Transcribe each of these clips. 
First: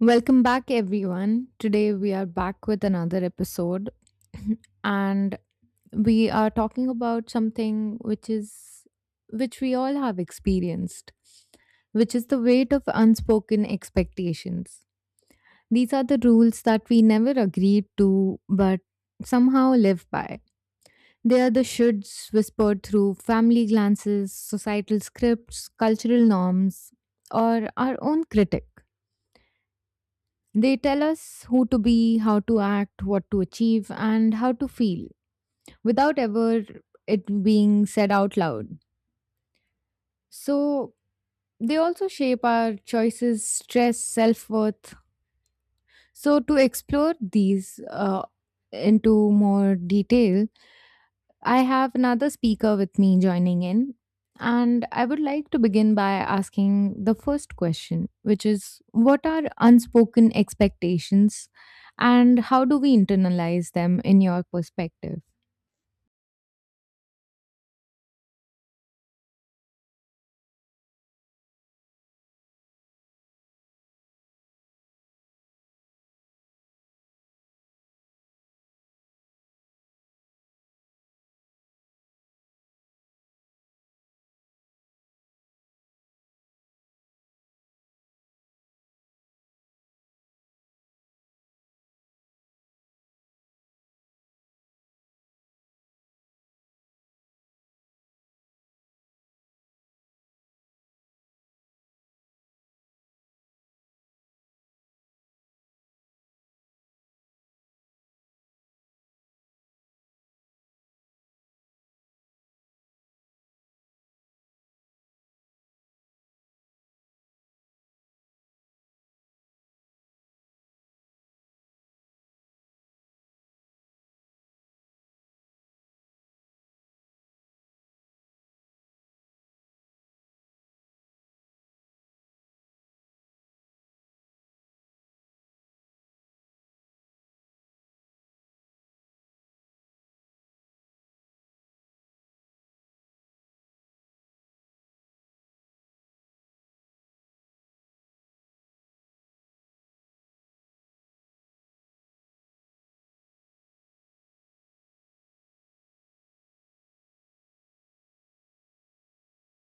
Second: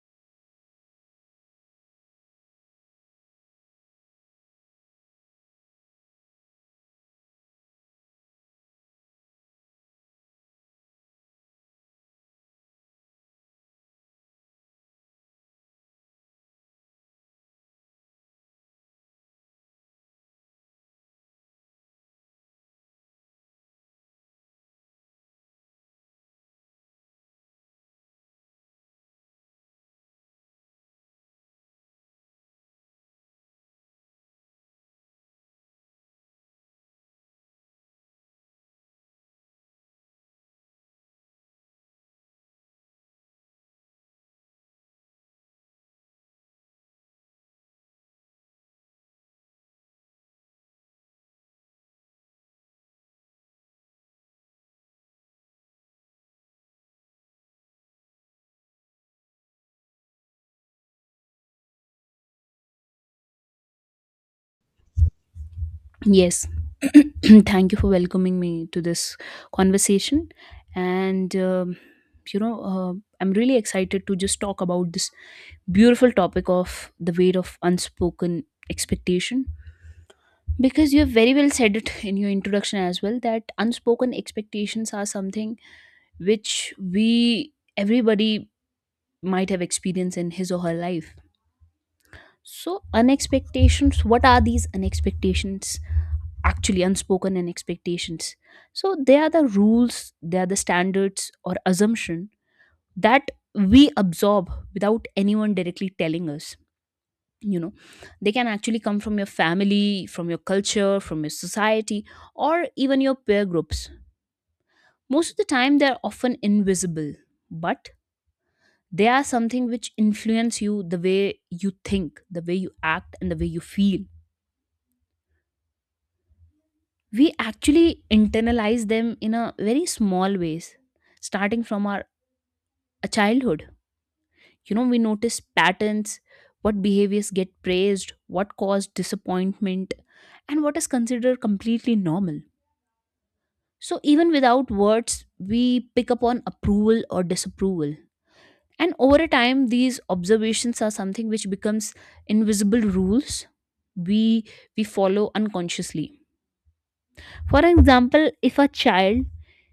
Welcome back, everyone. Today we are back with another episode, and we are talking about something which we all have experienced, which is the weight of unspoken expectations. These are the rules that we never agreed to but somehow live by. They are the shoulds whispered through family glances, societal scripts, cultural norms, or our own critic. They tell us who to be, how to act, what to achieve, and how to feel without ever it being said out loud. So, they also shape our choices, stress, self worth. So, to explore these into more detail, I have another speaker with me joining in, and I would like to begin by asking the first question, which is what are unspoken expectations and how do we internalize them in your perspective? Yes. Thank you for welcoming me to this conversation. And, um, you know, uh, I'm really excited to just talk about this beautiful topic of the weight of unspoken expectation. Because you have very well said it in your introduction as well that unspoken expectations are something which we, everybody, might have experienced in his or her life. So, unexpectations, what are these unexpectations? Actually unspoken and expectations, so they are the rules, they are the standards or assumption that we absorb without anyone directly telling us. you know they can actually come from your family, from your culture, from your society, or even your peer groups. Most of the time they're often invisible, but they are something which influence you, the way you think, the way you act, and the way you feel. We actually internalize them in a very small ways, starting from our childhood. You know, we notice patterns, what behaviors get praised, what caused disappointment, and what is considered completely normal. So even without words we pick up on approval or disapproval, and over a time these observations are something which becomes invisible rules we we follow unconsciously. For example, if a child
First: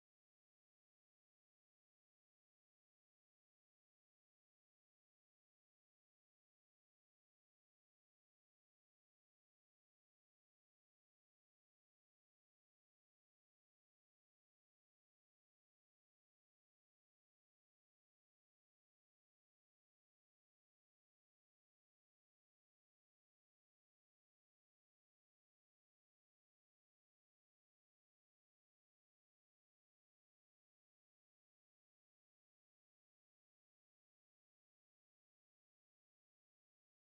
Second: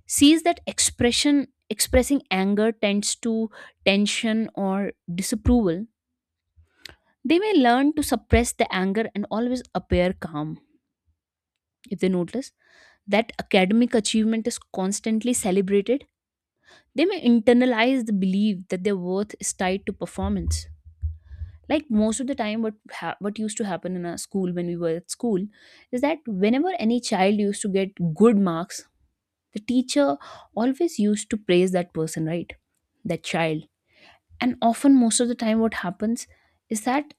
sees that expression expressing anger tends to tension or disapproval, they may learn to suppress the anger and always appear calm. If they notice that academic achievement is constantly celebrated, they may internalize the belief that their worth is tied to performance. Like, most of the time what what used to happen in a school when we were at school is that whenever any child used to get good marks, the teacher always used to praise that person, right? That child. And often most of the time what happens is that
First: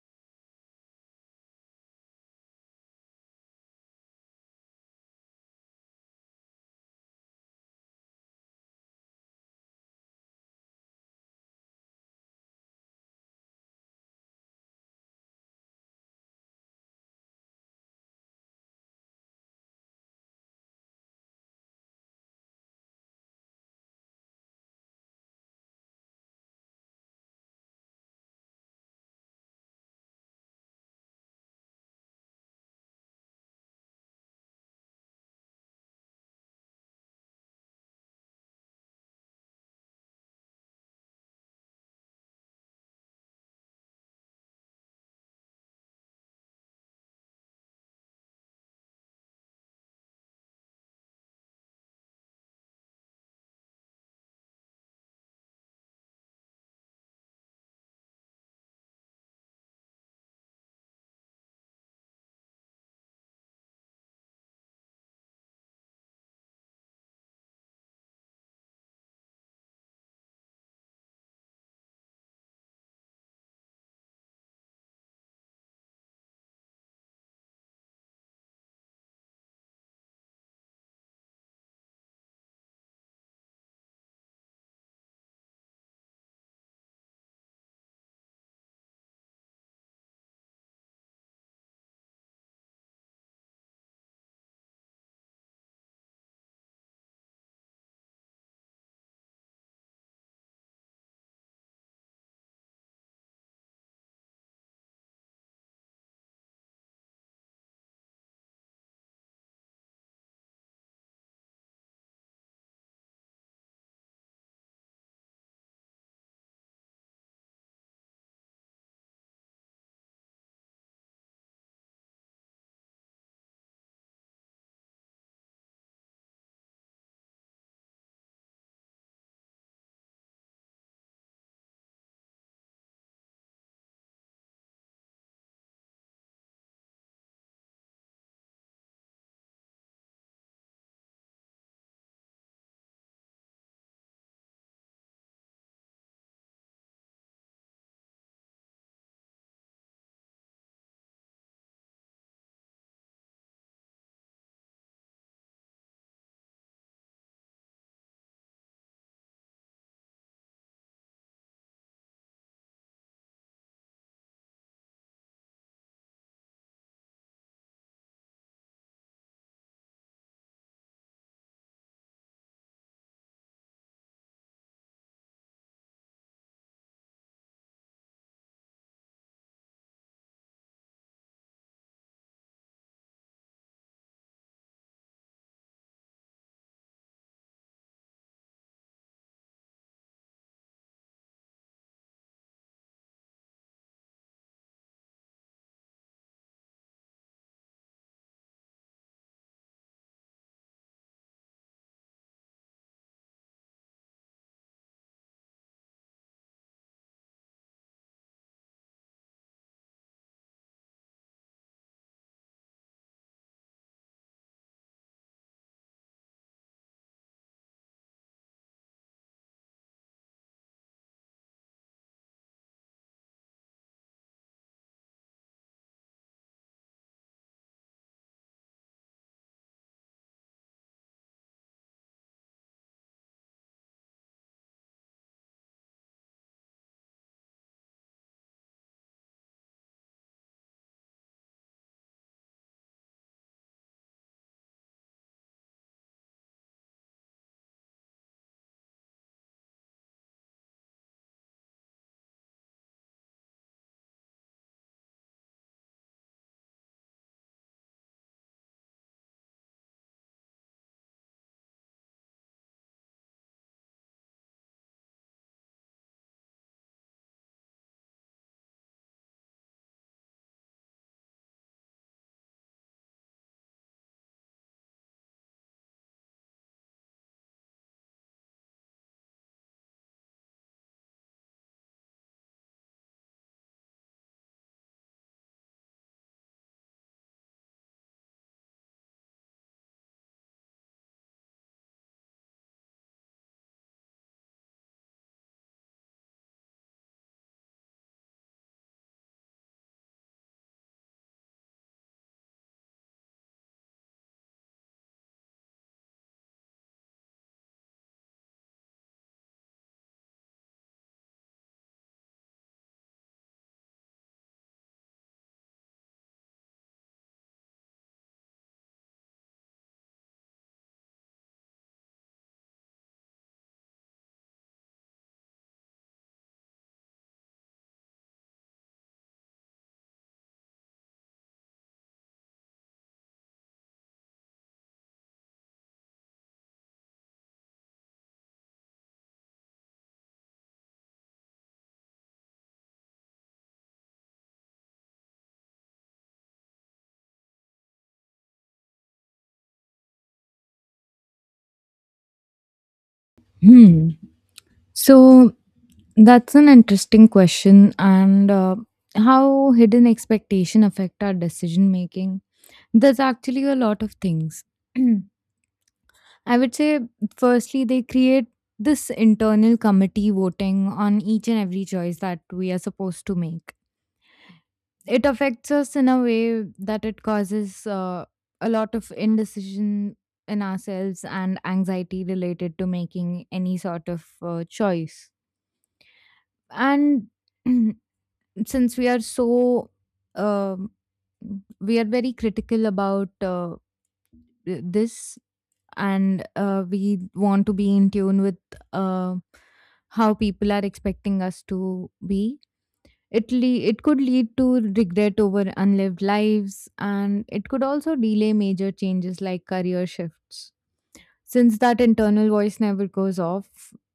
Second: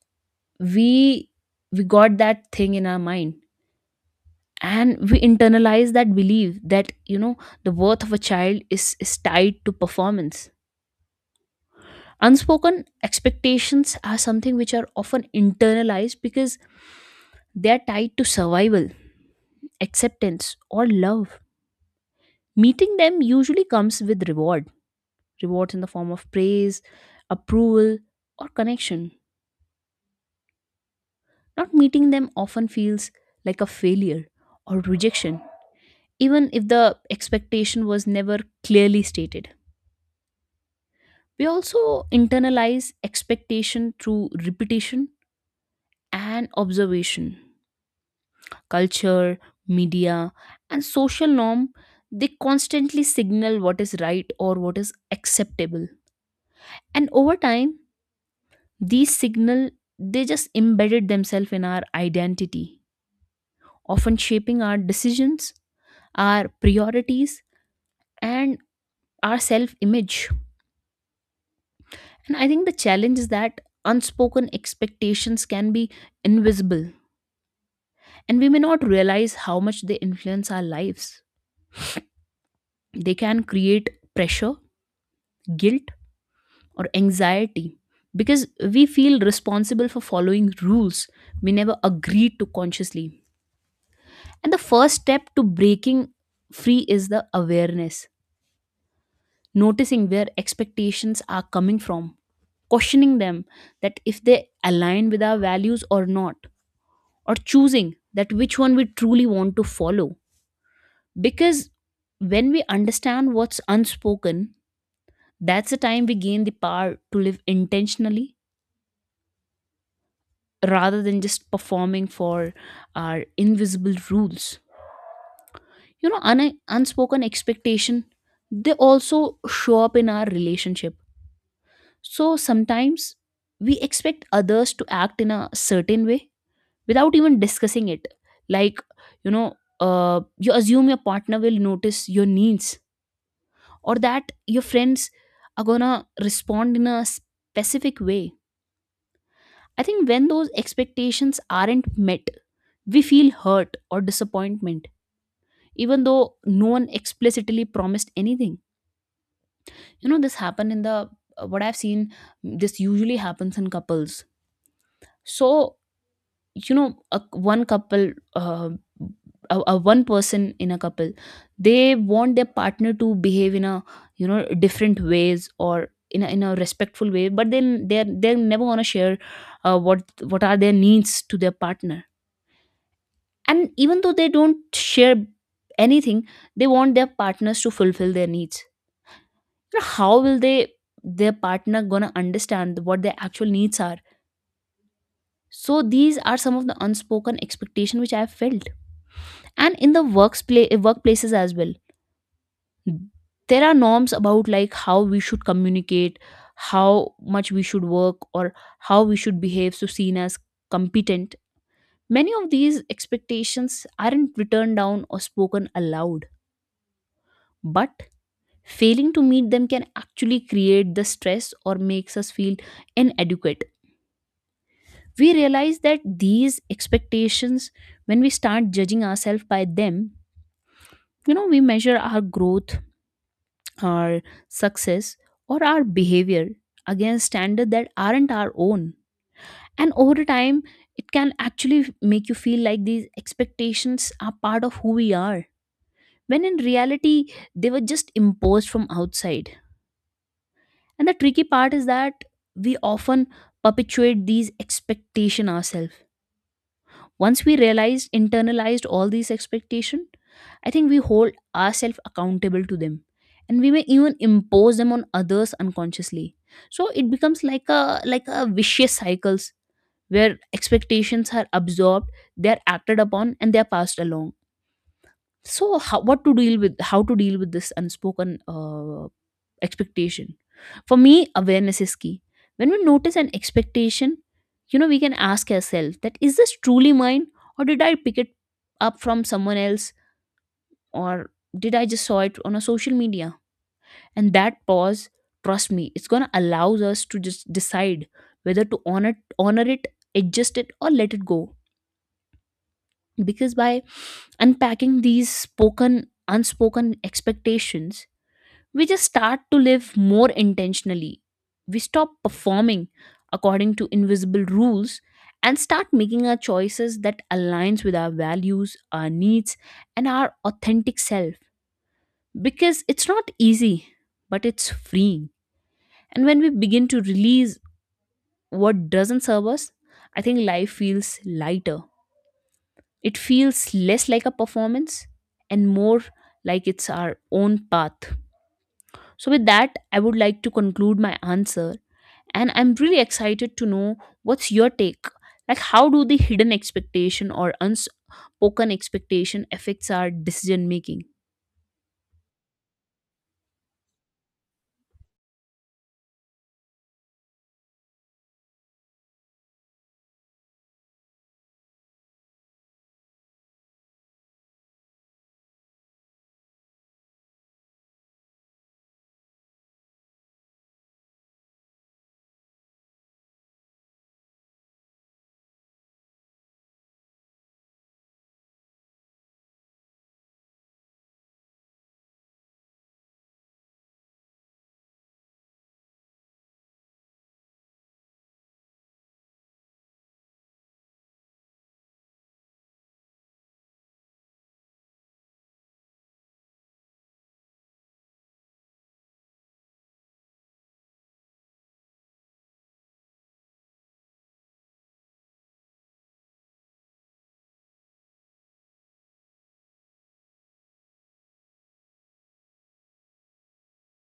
we we got that thing in our mind, and we internalize that belief that, you know, the worth of a child is tied to performance. Unspoken expectations are something which are often internalized because they are tied to survival, acceptance, or love. Meeting them usually comes with reward, rewards in the form of praise, approval, or connection. Not meeting them often feels like a failure or rejection, even if the expectation was never clearly stated. We also internalize expectation through repetition and observation. Culture, media, and social norm, they constantly signal what is right or what is acceptable. And over time, these signal, they just embedded themselves in our identity, often shaping our decisions, our priorities, and our self image. And I think the challenge is that unspoken expectations can be invisible, and we may not realize how much they influence our lives. They can create pressure, guilt, or anxiety because we feel responsible for following rules we never agreed to consciously. And the first step to breaking free is the awareness, noticing where expectations are coming from, questioning them that if they align with our values or not, or choosing that which one we truly want to follow. Because when we understand what's unspoken, that's the time we gain the power to live intentionally rather than just performing for our invisible rules. Unspoken expectation, they also show up in our relationship. So sometimes we expect others to act in a certain way without even discussing it. Like, you know, you assume your partner will notice your needs, or that your friends are gonna respond in a specific way. I think when those expectations aren't met, we feel hurt or disappointment, even though no one explicitly promised anything. You know, this happened in the what I've seen, this usually happens in couples. So, you know, a, one couple, a one person in a couple, they want their partner to behave in a, you know, different ways, or in a respectful way, but then they're never going to share what are their needs to their partner. And even though they don't share anything, they want their partners to fulfill their needs. You know, how will they, their partner gonna understand what their actual needs are? So these are some of the unspoken expectation which I have felt. And in the workplaces as well, there are norms about like how we should communicate, how much we should work, or how we should behave so seen as competent. Many of these expectations aren't written down or spoken aloud, but failing to meet them can actually create the stress or makes us feel inadequate. We realize that these expectations, when we start judging ourselves by them, you know, we measure our growth, our success, or our behavior against standards that aren't our own. And over time, it can actually make you feel like these expectations are part of who we are, when in reality they were just imposed from outside. And the tricky part is that we often perpetuate these expectations ourselves. Once we realized, internalized all these expectations, I think we hold ourselves accountable to them, and we may even impose them on others unconsciously. So it becomes like a vicious cycles, where expectations are absorbed, they are acted upon, and they are passed along. So how, what to deal with, how to deal with this unspoken expectation, for me awareness is key. When we notice an expectation, you know, we can ask ourselves that is this truly mine, or did I pick it up from someone else, or did I just saw it on a social media? And that pause, trust me, it's going to allow us to just decide whether to honor it, adjust it, or let it go. Because by unpacking these spoken unspoken expectations, we just start to live more intentionally. We stop performing according to invisible rules, and start making our choices that aligns with our values, our needs, and our authentic self, because it's not easy, but it's freeing. And when we begin to release what doesn't serve us, I think life feels lighter. It feels less like a performance and more like it's our own path. So with that, I would like to conclude my answer, and I'm really excited to know what's your take, like how do the hidden expectation or unspoken expectation affects our decision making. Hmm. So that's an interesting question. And how hidden expectation affect our decision making? There's actually a lot of things. I would say, firstly, they create this internal committee voting on each and every choice that we are supposed to make. It affects us in a way that it causes a lot of indecision in ourselves and anxiety related to making any sort of choice. And since we are so um, we are very critical about this, and we want to be in tune with uh, how people are expecting us to be. It could lead to regret over unlived lives, and it could also delay major changes like career shifts, since that internal voice never goes off.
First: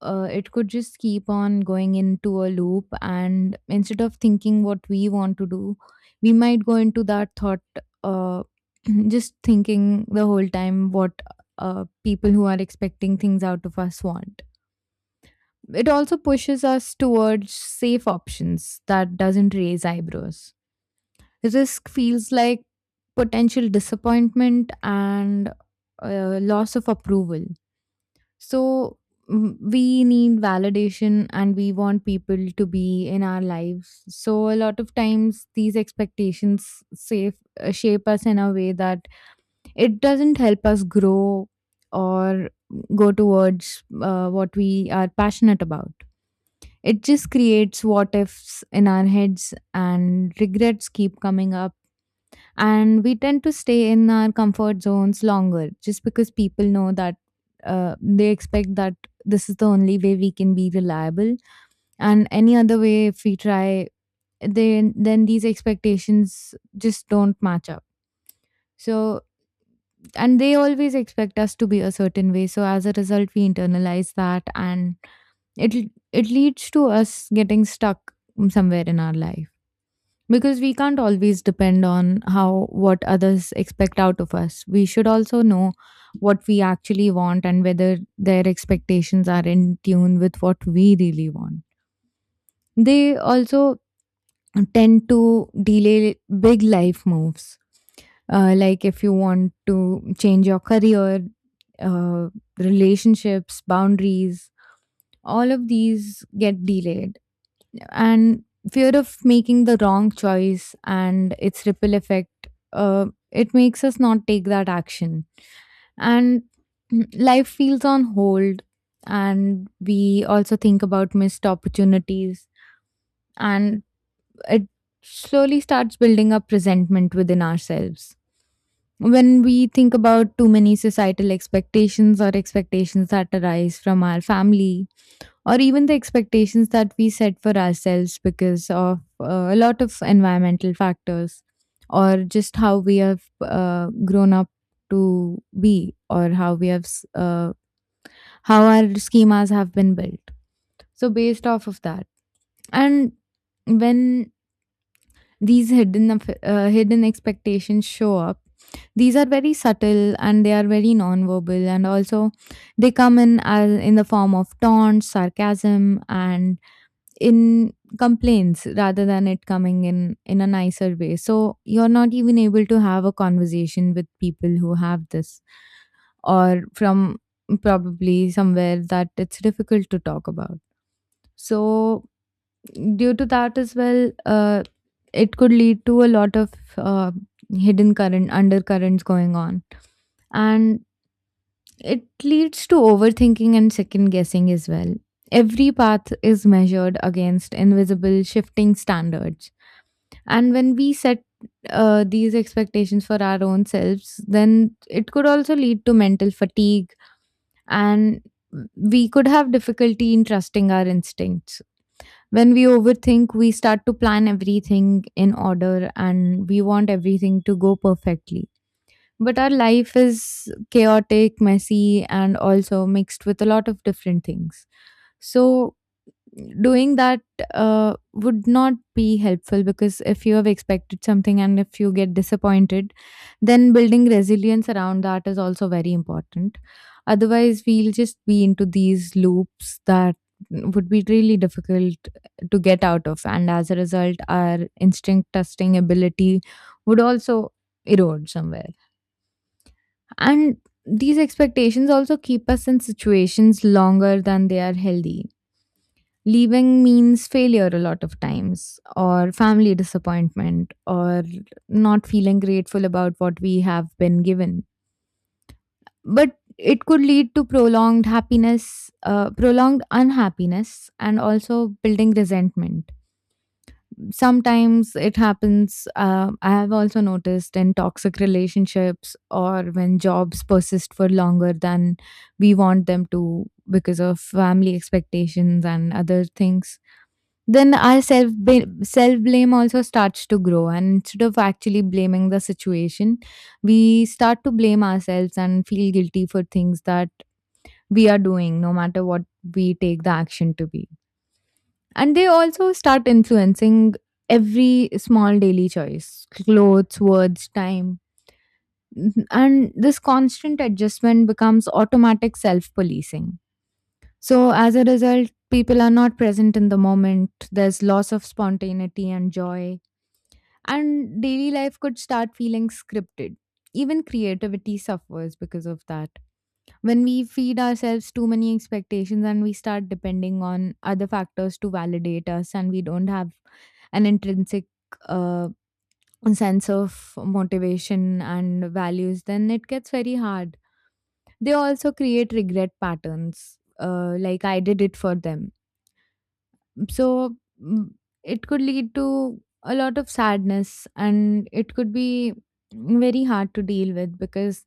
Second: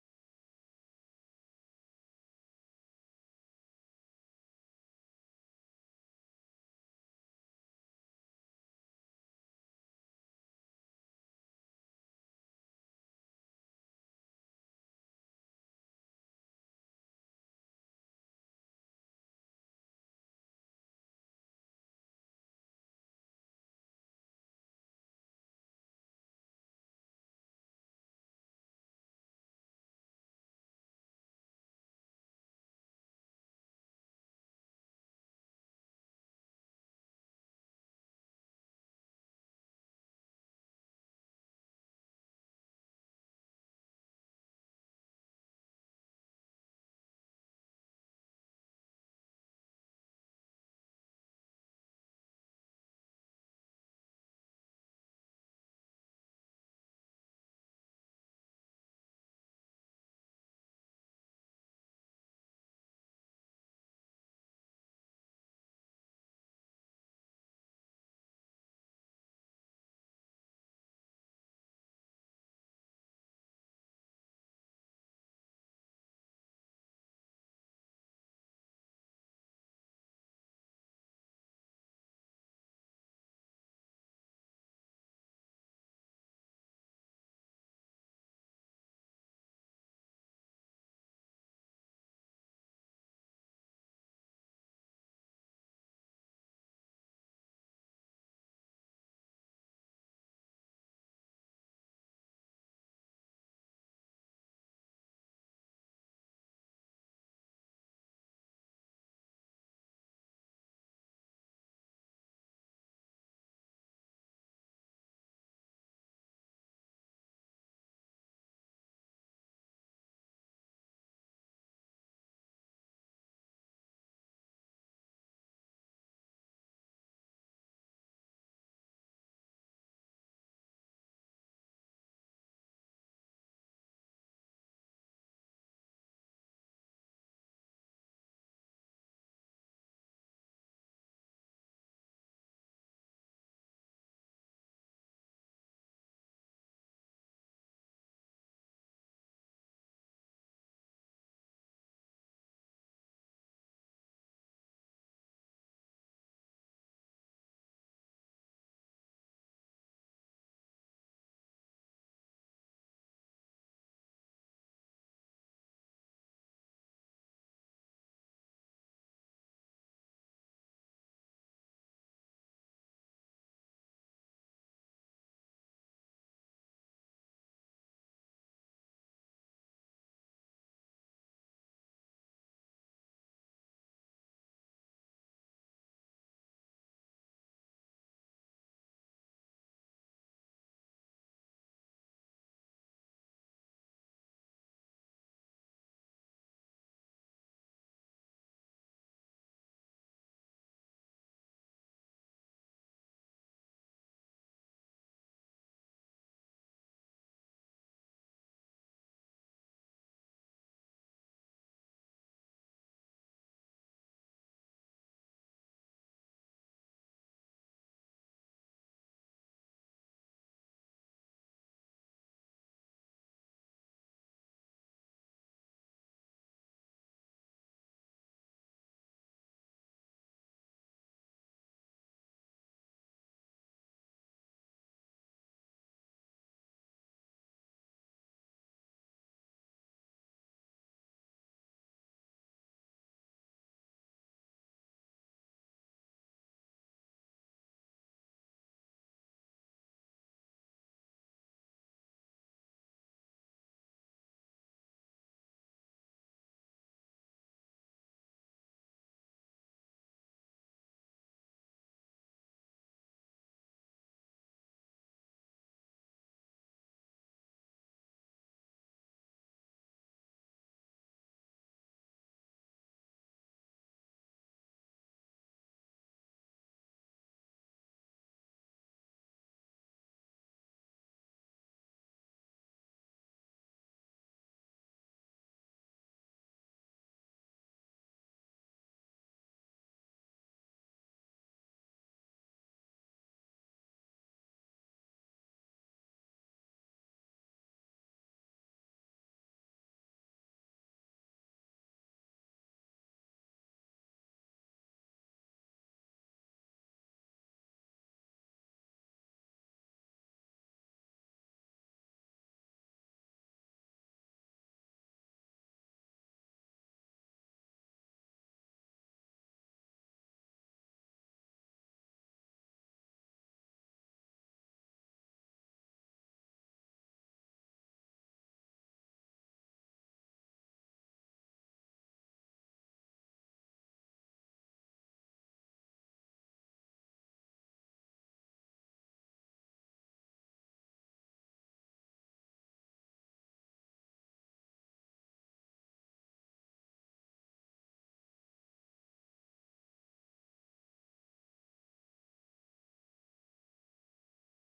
It could just keep on going into a loop. And instead of thinking what we want to do, we might go into that thought, uh, just thinking the whole time what people who are expecting things out of us want. It also pushes us towards safe options that doesn't raise eyebrows. Risk feels like potential disappointment and loss of approval. So we need validation and we want people to be in our lives. So a lot of times these expectations save, shape us in a way that it doesn't help us grow, or go towards what we are passionate about. It just creates what ifs in our heads, and regrets keep coming up, and we tend to stay in our comfort zones longer just because people know that they expect that this is the only way we can be reliable, and any other way if we try, then these expectations just don't match up. So, and they always expect us to be a certain way, so as a result we internalize that, and it it leads to us getting stuck somewhere in our life, because we can't always depend on how what others expect out of us. We should also know what we actually want, and whether their expectations are in tune with what we really want. They also tend to delay big life moves, like if you want to change your career, uh, relationships, boundaries, all of these get delayed. And fear of making the wrong choice and its ripple effect, it makes us not take that action, and life feels on hold, and we also think about missed opportunities. And it slowly starts building up resentment within ourselves when we think about too many societal expectations, or expectations that arise from our family, or even the expectations that we set for ourselves because of a lot of environmental factors, or just how we have grown up to be, or how our schemas have been built. So based off of that, and when these hidden expectations show up, these are very subtle and they are very non-verbal, and also they come in as in the form of taunts, sarcasm, and in complaints rather than it coming in a nicer way. So you're not even able to have a conversation with people who have this, or from probably somewhere that it's difficult to talk about. So due to that as well, it could lead to a lot of uh, hidden current undercurrents going on. And it leads to overthinking and second guessing as well. Every path is measured against invisible shifting standards. And when we set these expectations for our own selves, then it could also lead to mental fatigue, and we could have difficulty in trusting our instincts. When we overthink, we start to plan everything in order and we want everything to go perfectly, but our life is chaotic, messy, and also mixed with a lot of different things. So, doing that would not be helpful, because if you have expected something and if you get disappointed, then building resilience around that is also very important. Otherwise, we'll just be into these loops that would be really difficult to get out of. And as a result, our instinct testing ability would also erode somewhere. And these expectations also keep us in situations longer than they are healthy. Leaving means failure a lot of times, or family disappointment, or not feeling grateful about what we have been given. But it could lead to prolonged prolonged unhappiness, and also building resentment. Sometimes it happens. I have also noticed in toxic relationships, or when jobs persist for longer than we want them to because of family expectations and other things. Then our self blame also starts to grow, and instead of actually blaming the situation, we start to blame ourselves and feel guilty for things that we are doing, no matter what we take the action to be. And they also start influencing every small daily choice: clothes, words, time. And this constant adjustment becomes automatic self policing. So, as a result, people are not present in the moment. There's loss of spontaneity and joy. And daily life could start feeling scripted. Even creativity suffers because of that, when we feed ourselves too many expectations and we start depending on other factors to validate us, and we don't have an intrinsic uh, sense of motivation and values, then it gets very hard. They also create regret patterns, like I did it for them. So mm, it could lead to a lot of sadness, and it could be very hard to deal with because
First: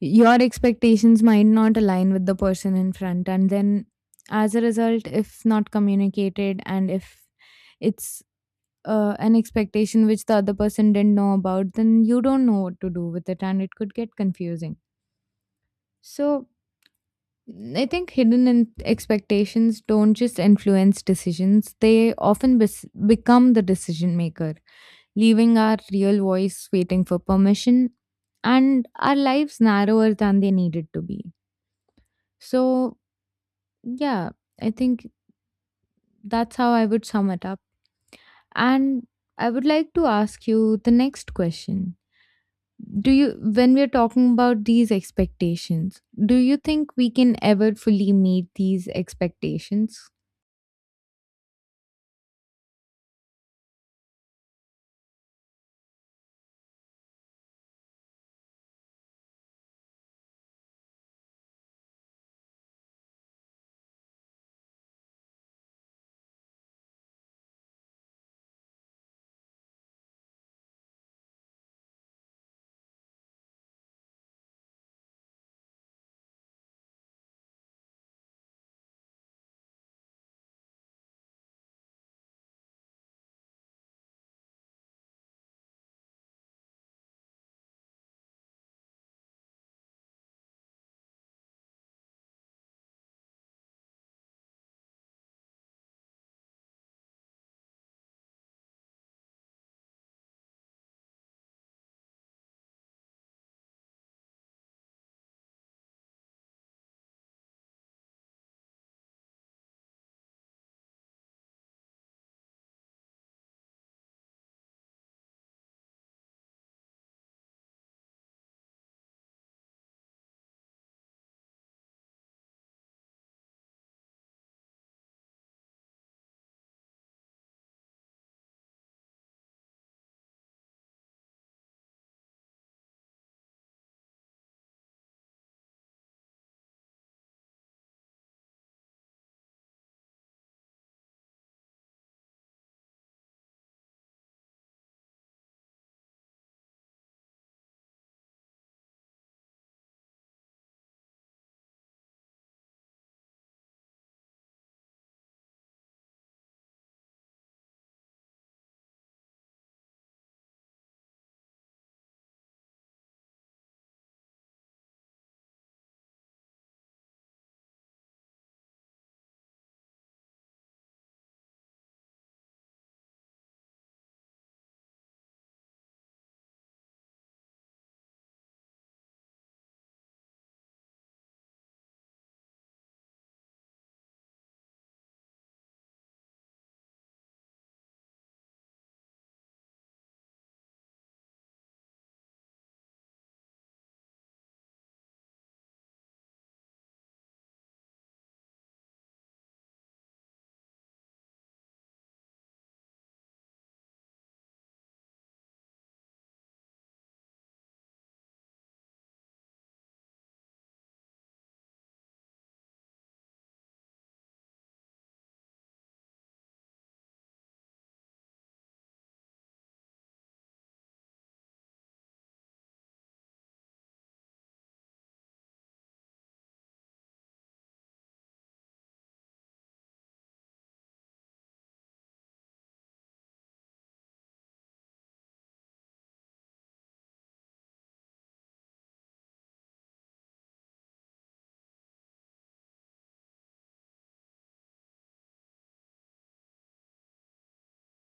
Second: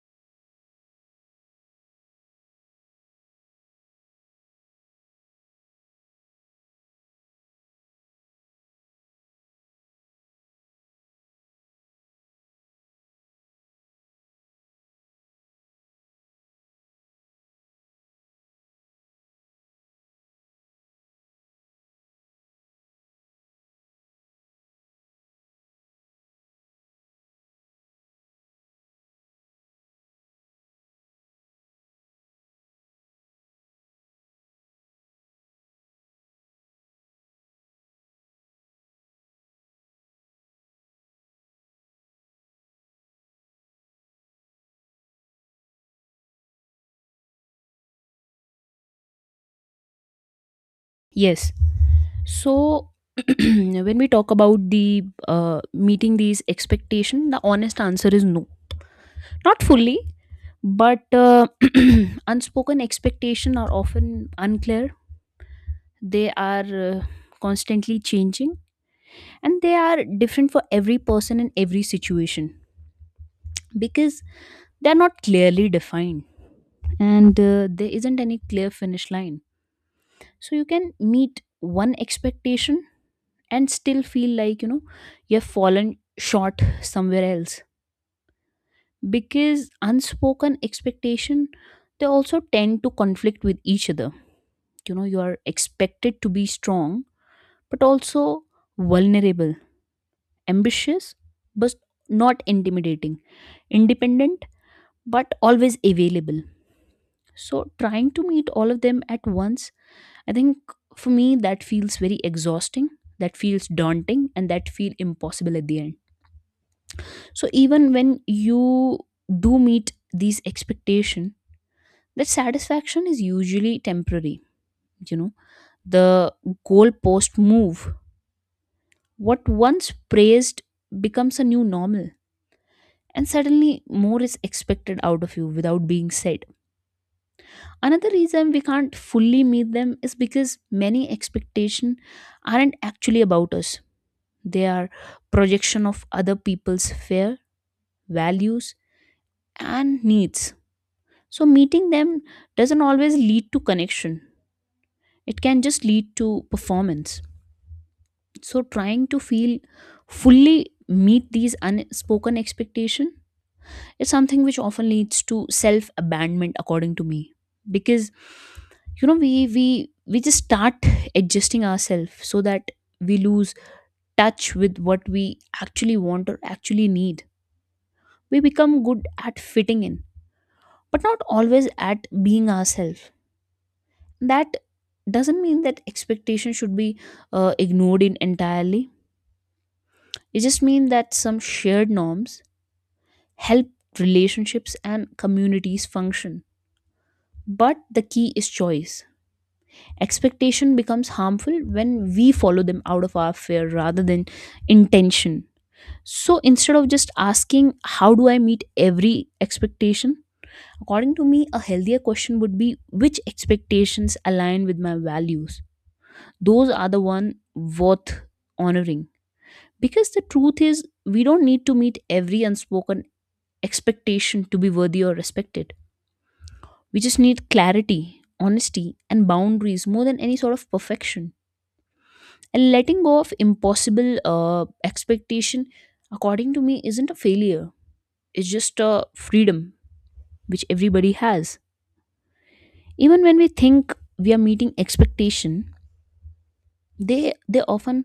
your expectations might not align with the person in front. And then, as a result, if not communicated, and if it's an expectation which the other person didn't know about, then you don't know what to do with it, and it could get confusing. So, I think hidden expectations don't just influence decisions, they often become the decision maker, leaving our real voice waiting for permission, and our lives narrower than they needed to be. So, yeah, I think that's how I would sum it up. And I would like to ask you the next question. Do you, when we're talking about these expectations, do you think we can ever fully meet these expectations? Yes. So when we talk about the meeting these expectation, the honest answer is no. Not fully, but unspoken expectation are often unclear. They are constantly changing, and they are different for every person in every situation, because they're not clearly defined, and there isn't any clear finish line. So you can meet one expectation and still feel like, you know, you've fallen short somewhere else, because unspoken expectation, they also tend to conflict with each other. You know, you are expected to be strong but also vulnerable, ambitious but not intimidating, independent but always available. So trying to meet all of them at once, I think, for me, that feels very exhausting, that feels daunting, and that feel impossible at the end. So even when you do meet these expectation, that satisfaction is usually temporary. You know, the goalpost move. What once praised becomes a new normal. And suddenly, more is expected out of you without being said. Another reason we can't fully meet them is because many expectation aren't actually about us. They are projection of other people's fear, values, and needs. So meeting them doesn't always lead to connection. It can just lead to performance. So trying to feel fully meet these unspoken expectation is something which often leads to self abandonment, according to me, because, you know, we just start adjusting ourselves so that we lose touch with what we actually want or actually need. We become good at fitting in, but not always at being ourselves. That doesn't mean that expectation should be ignored in entirely. It just means that some shared norms help relationships and communities function. But the key is choice. Expectation becomes harmful when we follow them out of our fear rather than intention. So instead of just asking, how do I meet every expectation? According to me, a healthier question would be, which expectations align with my values? Those are the one worth honoring. Because the truth is, we don't need to meet every unspoken expectation to be worthy or respected. We just need clarity, honesty, and boundaries more than any sort of perfection. And letting go of impossible expectation, according to me, isn't a failure. It's just a freedom which everybody has. Even when we think we are meeting expectation, they often,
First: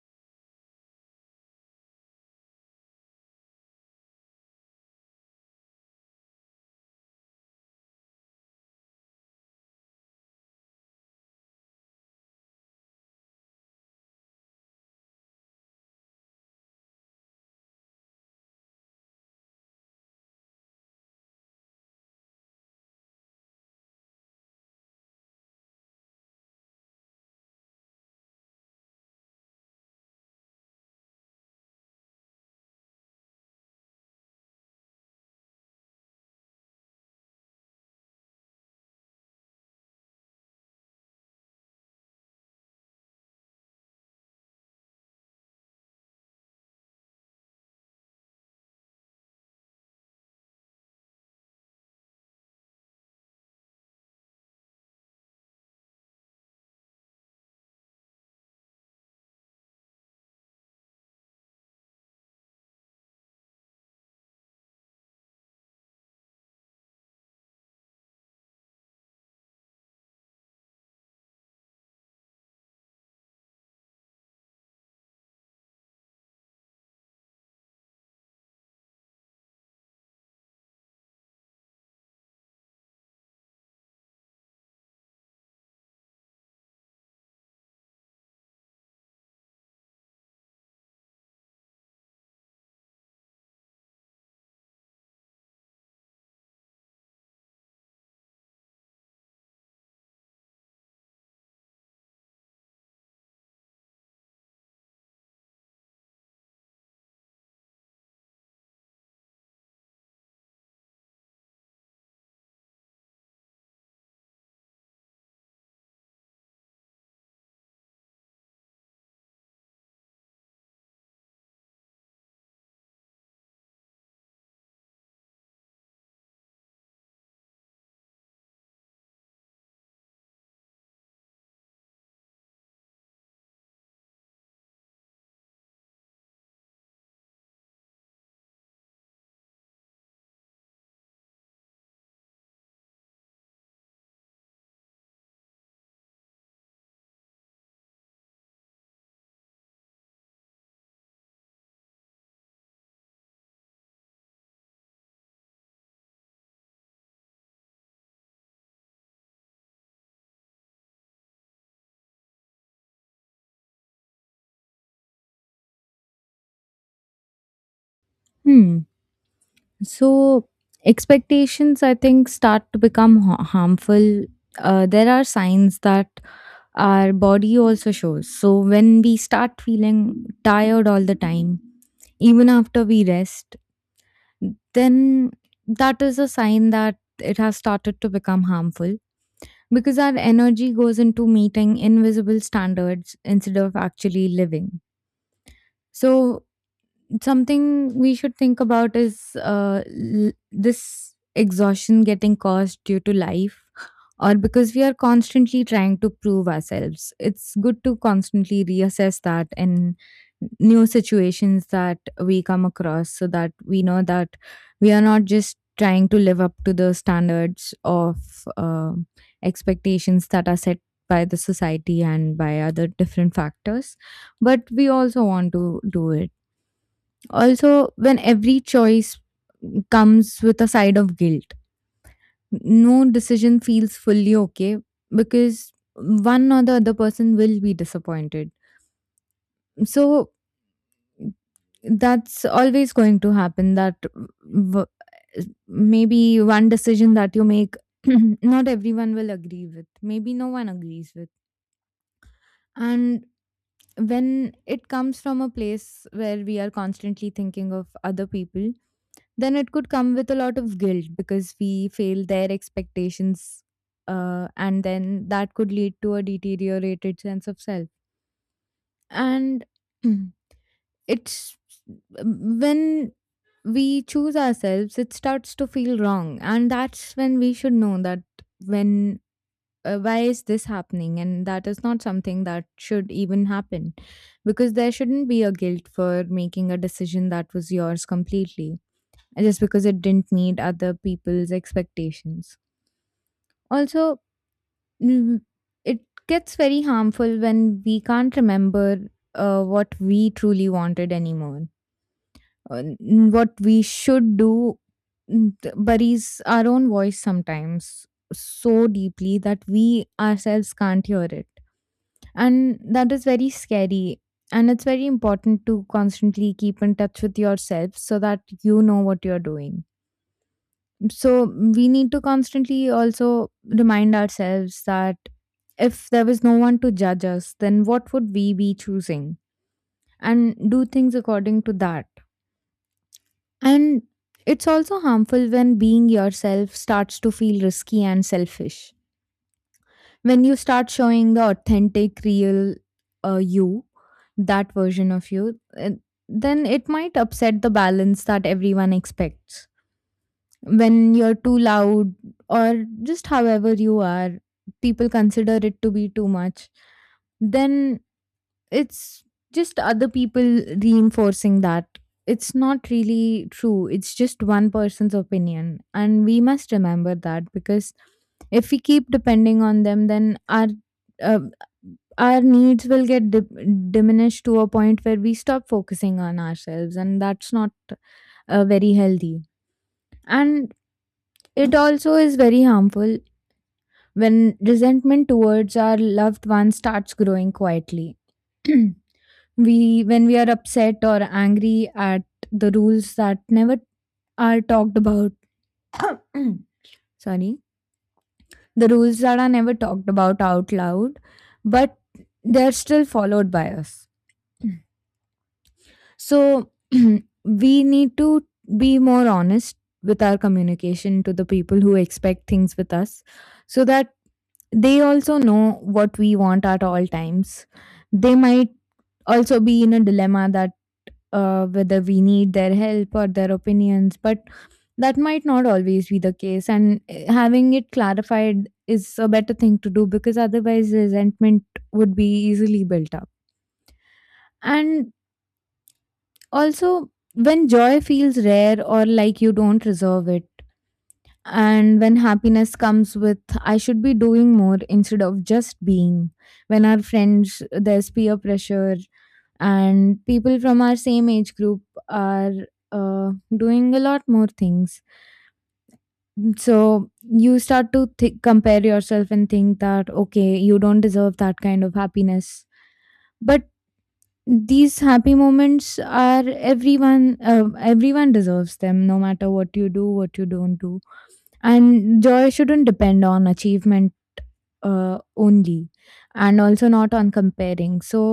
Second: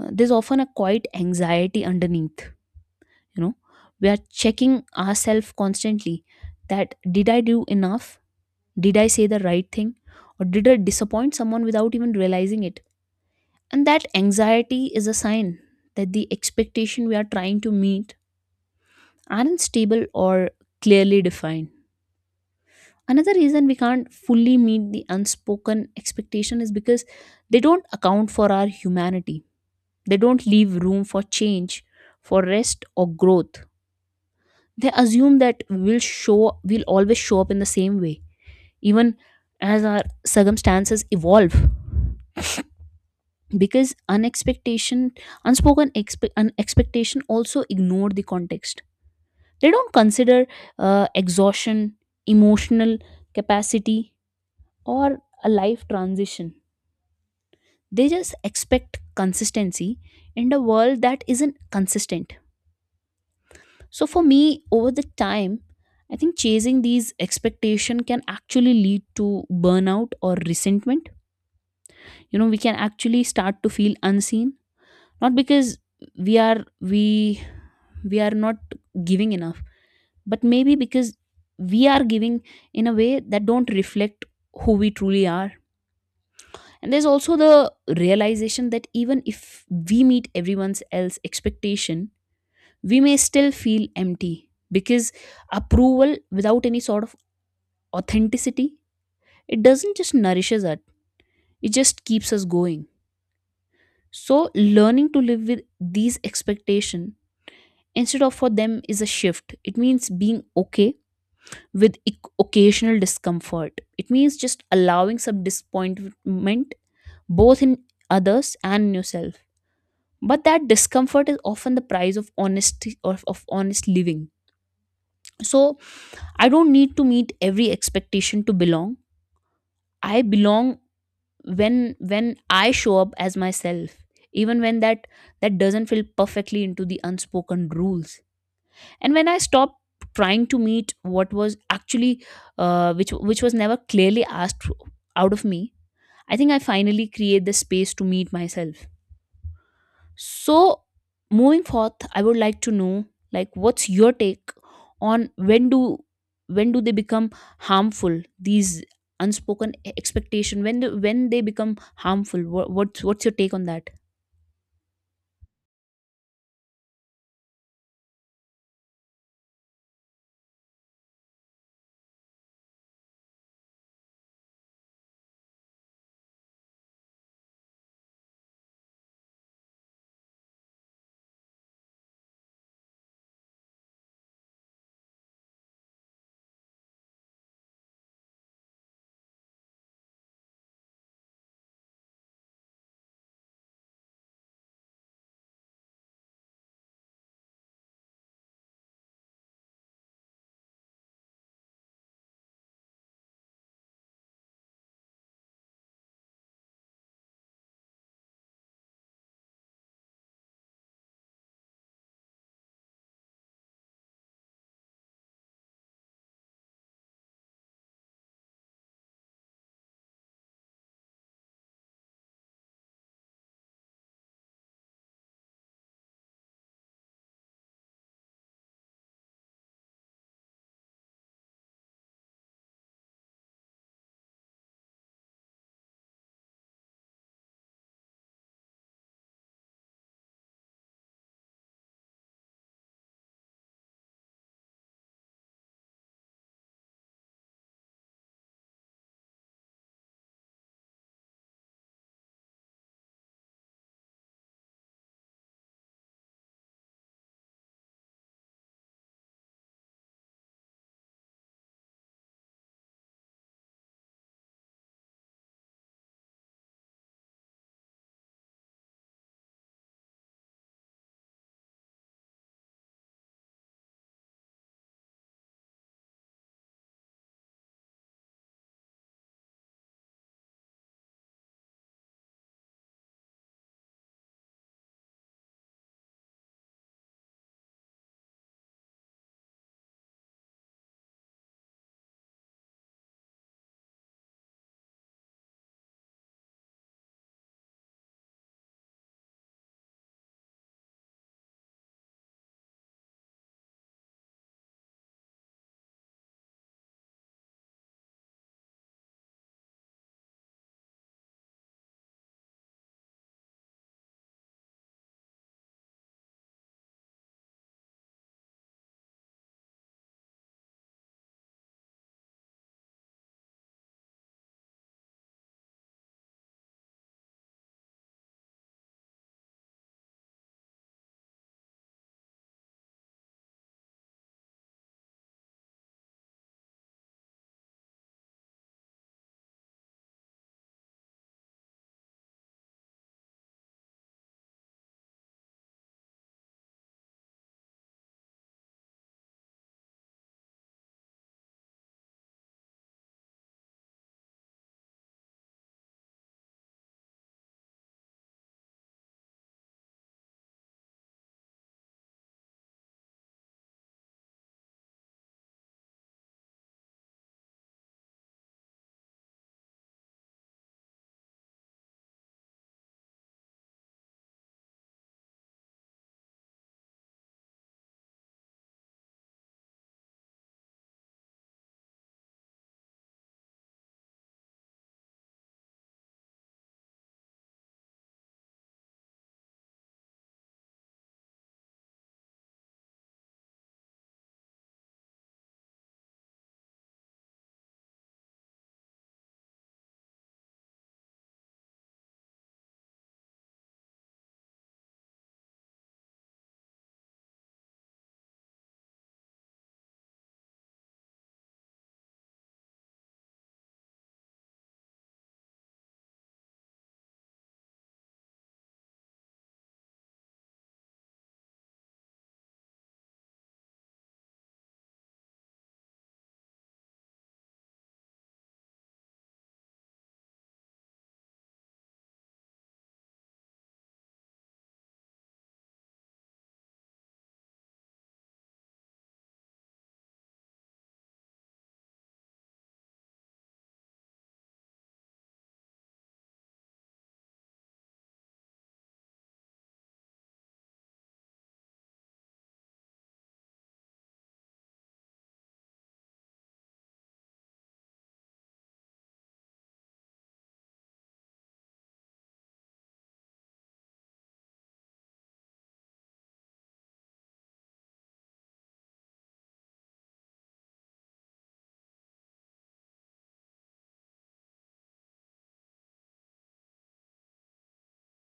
there's often a quiet anxiety underneath. You know, we are checking ourselves constantly, that did I do enough, did I say the right thing, or did I disappoint someone without even realizing it? And that anxiety is a sign that the expectation we are trying to meet aren't stable or clearly defined. Another reason we can't fully meet the unspoken expectation is because they don't account for our humanity. They don't leave room for change, for rest or growth. They assume that we'll always show up in the same way, even as our circumstances evolve. Because unexpectation an expectation also ignore the context. They don't consider exhaustion, emotional capacity, or a life transition. They just expect consistency in a world that isn't consistent. So for me, over the time, I think chasing these expectation can actually lead to burnout or resentment. You know, we can actually start to feel unseen, not because we are we we are not giving enough, but maybe because we are giving in a way that don't reflect who we truly are. And there's also the realization that even if we meet everyone's else expectation, we may still feel empty, because approval without any sort of authenticity, it doesn't just nourishes us, it just keeps us going. So learning to live with these expectation instead of for them is a shift. It means being okay with occasional discomfort. It means just allowing some disappointment, both in others and in yourself. But that discomfort is often the price of honesty, or of honest living. So I don't need to meet every expectation to belong. I belong when I show up as myself, even when that doesn't feel perfectly into the unspoken rules. And when I stop trying to meet what was actually, which was never clearly asked out of me, I think I finally create the space to meet myself. So moving forth, I would like to know, like, what's your take on when do, when do they become harmful, these unspoken expectation, when do, when they become harmful, what, what's your take on that? Hmm. So, expectations, I think, start to become harmful. There are signs that our body also shows. So, when we start feeling tired all the time, even after we rest, then that is a sign that it has started to become harmful, because our energy goes into meeting invisible standards instead of actually living. So, something we should think about is this exhaustion getting caused due to life, or because we are constantly trying to prove ourselves. It's good to constantly reassess that in new situations that we come across, so that we know that we are not just trying to live up to the standards of uh, expectations that are set by the society and by other different factors, but we also want to do it. Also, when every choice comes with a side of guilt, no decision feels fully okay because one or the other person will be disappointed. So, that's always going to happen that maybe one decision that you make, not everyone will agree with. Maybe no one agrees with. And when it comes from a place where we are constantly thinking of other people, then it could come with a lot of guilt because we fail their expectations, and then that could lead to a deteriorated sense of self. And it's when we choose ourselves it starts to feel wrong, and that's when we should know that, when why is this happening? And that is not something that should even happen, because there shouldn't be a guilt for making a decision that was yours completely just because it didn't meet other people's expectations. Also, mm, it gets very harmful when we can't remember what we truly wanted anymore. What we should do buries our own voice sometimes so deeply that we ourselves can't hear it. And that is very scary. And it's very important to constantly keep in touch with yourself so that you know what you're doing. So we need to constantly also remind ourselves that if there was no one to judge us, then what would we be choosing? And do things according to that. And it's also harmful when being yourself starts to feel risky and selfish. When you start showing the authentic, real you, that version of you, then it might upset the balance that everyone expects. When you're too loud or just however you are, people consider it to be too much, then it's just other people reinforcing that. It's not really true, it's just one person's opinion, and we must remember that. Because if we keep depending on them, then uh, our needs will get diminished to a point where we stop focusing on ourselves, and that's not very healthy. And it also is very harmful when resentment towards our loved ones starts growing quietly. we when we are upset or angry at the rules that never are talked about sorry, the rules that are never talked about out loud, but they're still followed by us. So we need to be more honest with our communication to the people who expect things with us, so that they also know what we want at all times. They might also be in a dilemma that, whether we need their help or their opinions, but that might not always be the case. And having it clarified is a better thing to do, because otherwise resentment would be easily built up. And also, when joy feels rare or like you don't deserve it, and when happiness comes with, I should be doing more instead of just being. When our friends, there's peer pressure, and people from our same age group are doing a lot more things. So you start to compare yourself and think that, okay, you don't deserve that kind of happiness. But these happy moments are everyone deserves them, no matter what you do, what you don't do. And joy shouldn't depend on achievement only, and also not on comparing. So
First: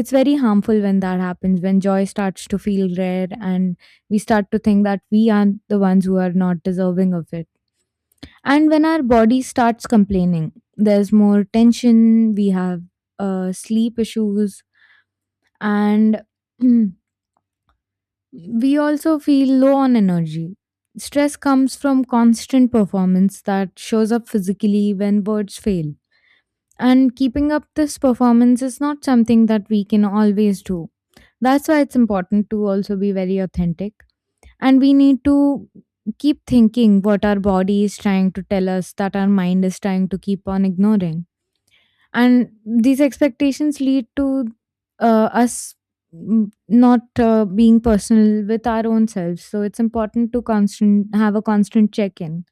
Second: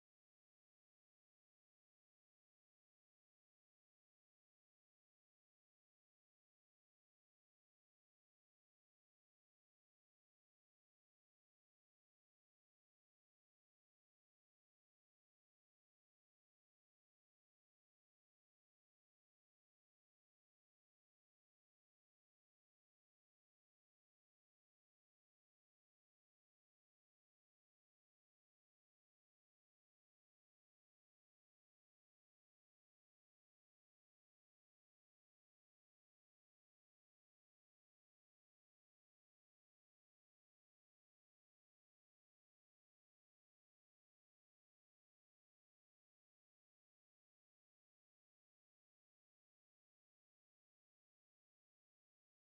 it's very harmful when that happens, when joy starts to feel rare and we start to think that we are the ones who are not deserving of it. And when our body starts complaining, there's more tension, we have sleep issues, and we also feel low on energy. Stress comes from constant performance that shows up physically when words fail. And keeping up this performance is not something that we can always do. That's why it's important to also be very authentic. And we need to keep thinking what our body is trying to tell us that our mind is trying to keep on ignoring. And these expectations lead to us not being personal with our own selves, so it's important to constant have a constant check in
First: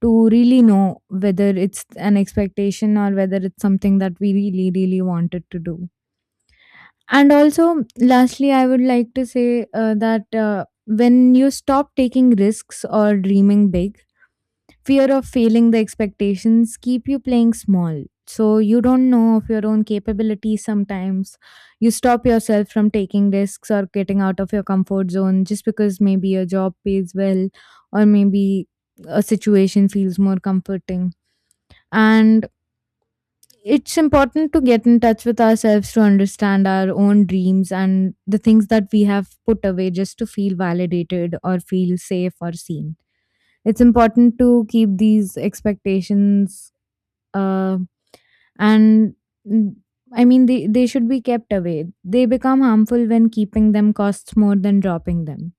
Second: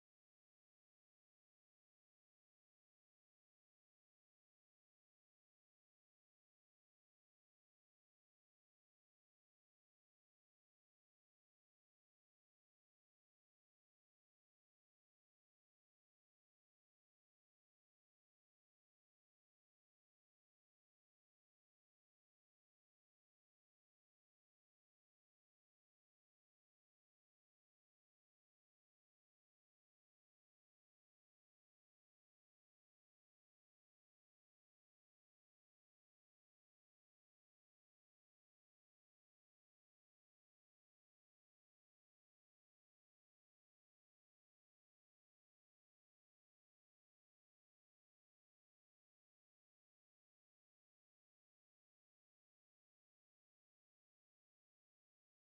to really know whether it's an expectation or whether it's something that we really really wanted to do. And also, lastly, I would like to say that when you stop taking risks or dreaming big, fear of failing the expectations keep you playing small, so you don't know of your own capabilities sometimes. You stop yourself from taking risks or getting out of your comfort zone just because maybe your job pays well, or maybe a situation feels more comforting. And it's important to get in touch with ourselves to understand our own dreams and the things that we have put away just to feel validated or feel safe or seen. It's important to keep these expectations uh, and mm, I mean, they should be kept away. They become harmful when keeping them costs more than dropping them.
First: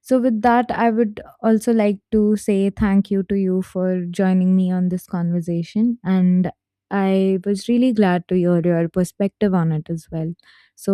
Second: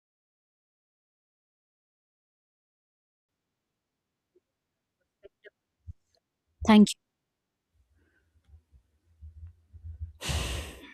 So with that, I would also like to say thank you to you for joining me on this conversation, and Thank you. I was really glad to hear your perspective on it as well. So